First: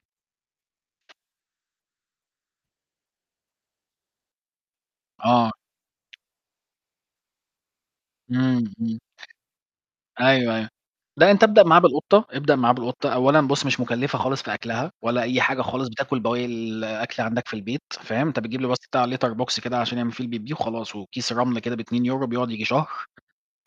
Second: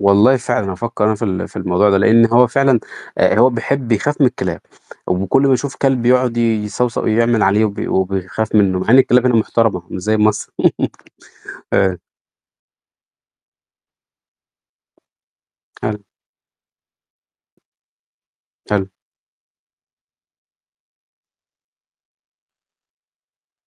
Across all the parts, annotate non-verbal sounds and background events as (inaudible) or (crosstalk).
والله فعلًا هافكر أنا في ال في الموضوع ده لأن هو فعلًا آآ، هو بيحب بيخاف من الكلاب، وكل آه. ما يشوف كلب يقعد يصَوصَو يعمل عليه وبي وبيخاف امم، منه مع إن امم. الكلاب هنا محترمة مش زي مصر أيوه أيوه، لا أنت ابدأ (chuckles) معاه آآ بالقطة ابدأ معاه بالقطة، أولًا بص مش مُكلفة خالص في أكْلها ولا أي حاجة خالص حلو. بتاكل بواقي الأكل عندك في البيت، فاهم، أنت بتجيب له بس حلو. بتاع Litter Box كده عشان يعمل فيه البِبّيه وخلاص وكيس رمل كده ب2€ بيقعد ييجي شهر،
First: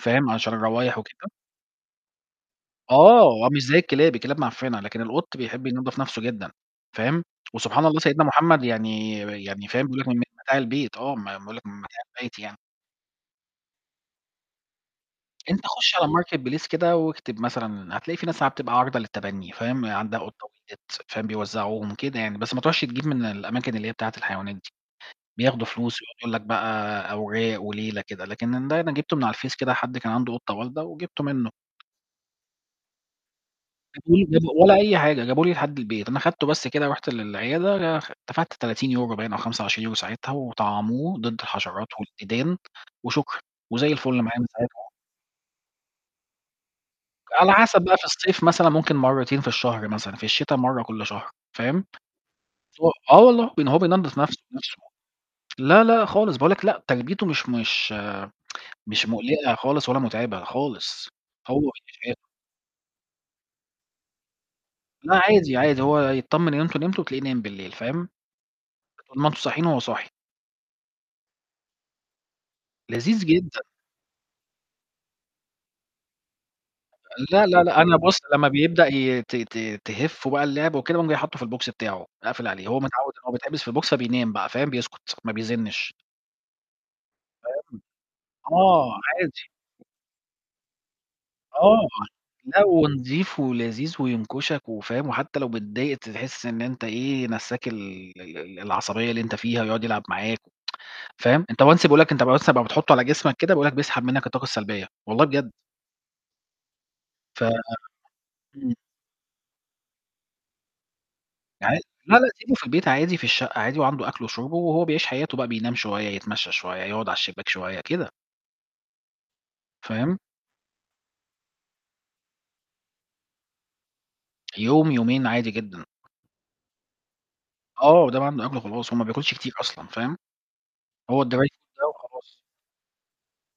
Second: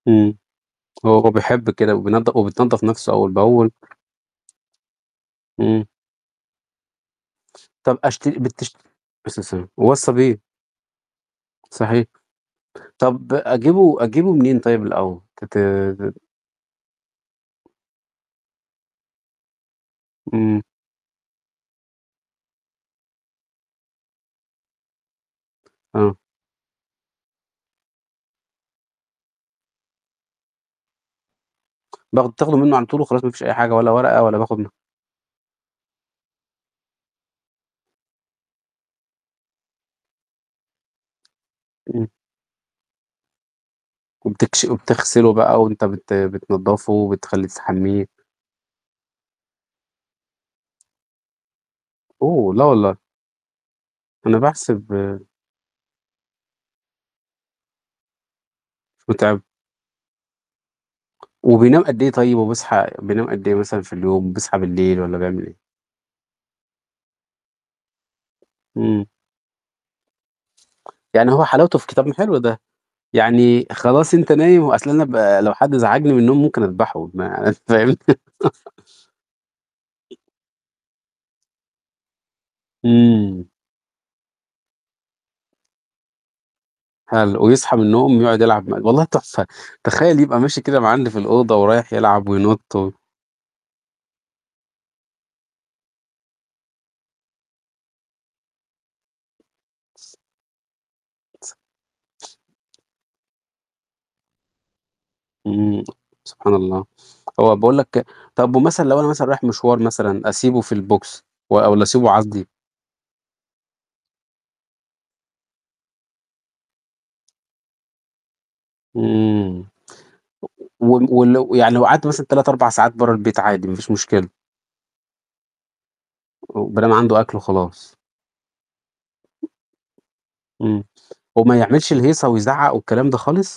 فاهم، إمم عشان الروايح هو وكده. هو بيحب كده وبينض وبتنضّف نفسُه آه أول هو مش بأول. زي الكلاب، الكلاب معفنة، لكن القط بيحب إمم. ينضّف نَفْسه جدًا، فاهم، وسبحان طب الله سيدنا أشتر محمد بتش عليه يعني الصلاة يعني والسلام، فاهم بيقول لك وَصَّى من بيه. متاع البيت، آه ما بيقول لك من متاع صحيح، البيت يعني. طب أجيبه أجيبه منين طيب الأول؟ أنت خُشّ على تتاب marketplace كده واكتب مثلًا هتلاقي في ناس عم بتبقى عارضة للتبني، فاهم، عندها قطة إمم. ولدت، فاهم بيوزعوهم كده يعني، بس ما تروحش تجيب من الأماكن اللي هي بتاعة الحيوانات دي، بياخدوا فلوس ويقعد آه. يقول لك بقى أوراق وليلة كده، لكن ده أنا جبته من على الفيس كده حد كان عنده قطة والدة وجبته منه. باخ بتاخده منه على طول وخلاص ما فيش أي حاجة ولا هاته ورقة لي ولا بجد باخد م ولا أي حاجة جابه لي لحد البيت، أنا خدته بس كده رُحت للعيادة لآخ دفعت 30€ باين أو 25€ ساعتها وطعَّموه ضد الحشرات إمم. والديدان وشكرًا، وزي الفُل معايا من وبتكش ساعتها يعني. وبتغسله بقى وأنت بت بتنضّفه وبتخلّي على حسب بقى في تحمِّيه. الصيف مثلًا ممكن مرتين في الشهر مثلًا في الشتاء مرة كل شهر، فاهم، أوه لا و والله! آه والله، لإن هو بينضّف نَفْسه أنا بنَفْسه، بحسب لا، لا، خالص باقول لك لأ تربيته مش مش (tsk) مش متعبة. مُقلقة خالص ولا متعبة خالص هو وبينام قدّ إيه (unintelligible) طيب وبيصحى بينام قدّ إيه مثلًا في اليوم بيصحى بالليل لا والَّا بيعمل عادي، إيه؟ عادي هو يتطمن إن أنتم نمتوا تلاقيه نايم بالليل، فاهم، إمم. طول ما انتم صاحيين هو صاحي. يعني هو حلاوته في كتا ما حلو ده! لذيذ جدًا. يعني خلاص أنت نايم و أصل أنا ب لو حد زعجني من النوم ممكن أدبحه لا، ما لا، لأ، فاهم؟ أنا بُص لما (chuckles) بيبدأ ي ت ت تهِفُّه بقى اللعب وكده باقوم جاي حاطه في الbox بتاعه أقفل عليه، هو متعود إنه هو إمم. بيتحبس في الbox بينام بقى، فاهم؟ بيسكُت ما بيزنِّش. حلو ويصحى فاهم، من النوم يقعد يلعب معاك، آه والله تحفة! عادي. تخيل يبقى ماشي كده م عندي في الأوضة آه، ورايح يلعب لأ، وينط و ونضيف ولذيذ وينكشك وفاهم، وحتى لو متضايق تحس إن أنت إيه نسَّاك ال ال ال العصبية اللي أنت فيها ويقعد يلعب معاك (tsk) فاهم، أنت once بيقول لك أنت بس أما بتحطه على جسمك كده بيقول لك بيسحب منك الطاقة السلبية، والله بجد. إمم، سبحان الله! ف هو باقول لك طب إمم. ومثلًا لو أنا مثلًا رايح مشوار مثلًا أسيبه في الbox و عا والَّا أسيبه لا، لا، عادي؟ سيبه في البيت عادي في الشقة عادي وعنده أكْلُه وشُربه وهو بيعيش حياته بقى بينام شوية، يتمشى شوية، يقعد على الشباك شوية، كده. إمم. فاهم؟ و ولو يعني لو قعدت مثلًا 3، 4 ساعات برَّه البيت عادي ما فيش مشكلة. يوم، يومين، عادي جدًا. ما دام عنده أكله آه خلاص. مادام عنده أكْلُه خلاص هو ما بياكلش كتير أصلًا، فاهم، إمم، هو الDry وما Food ده يعملش الهيصة وخلاص. ويزعَّق والكلام ده خالص؟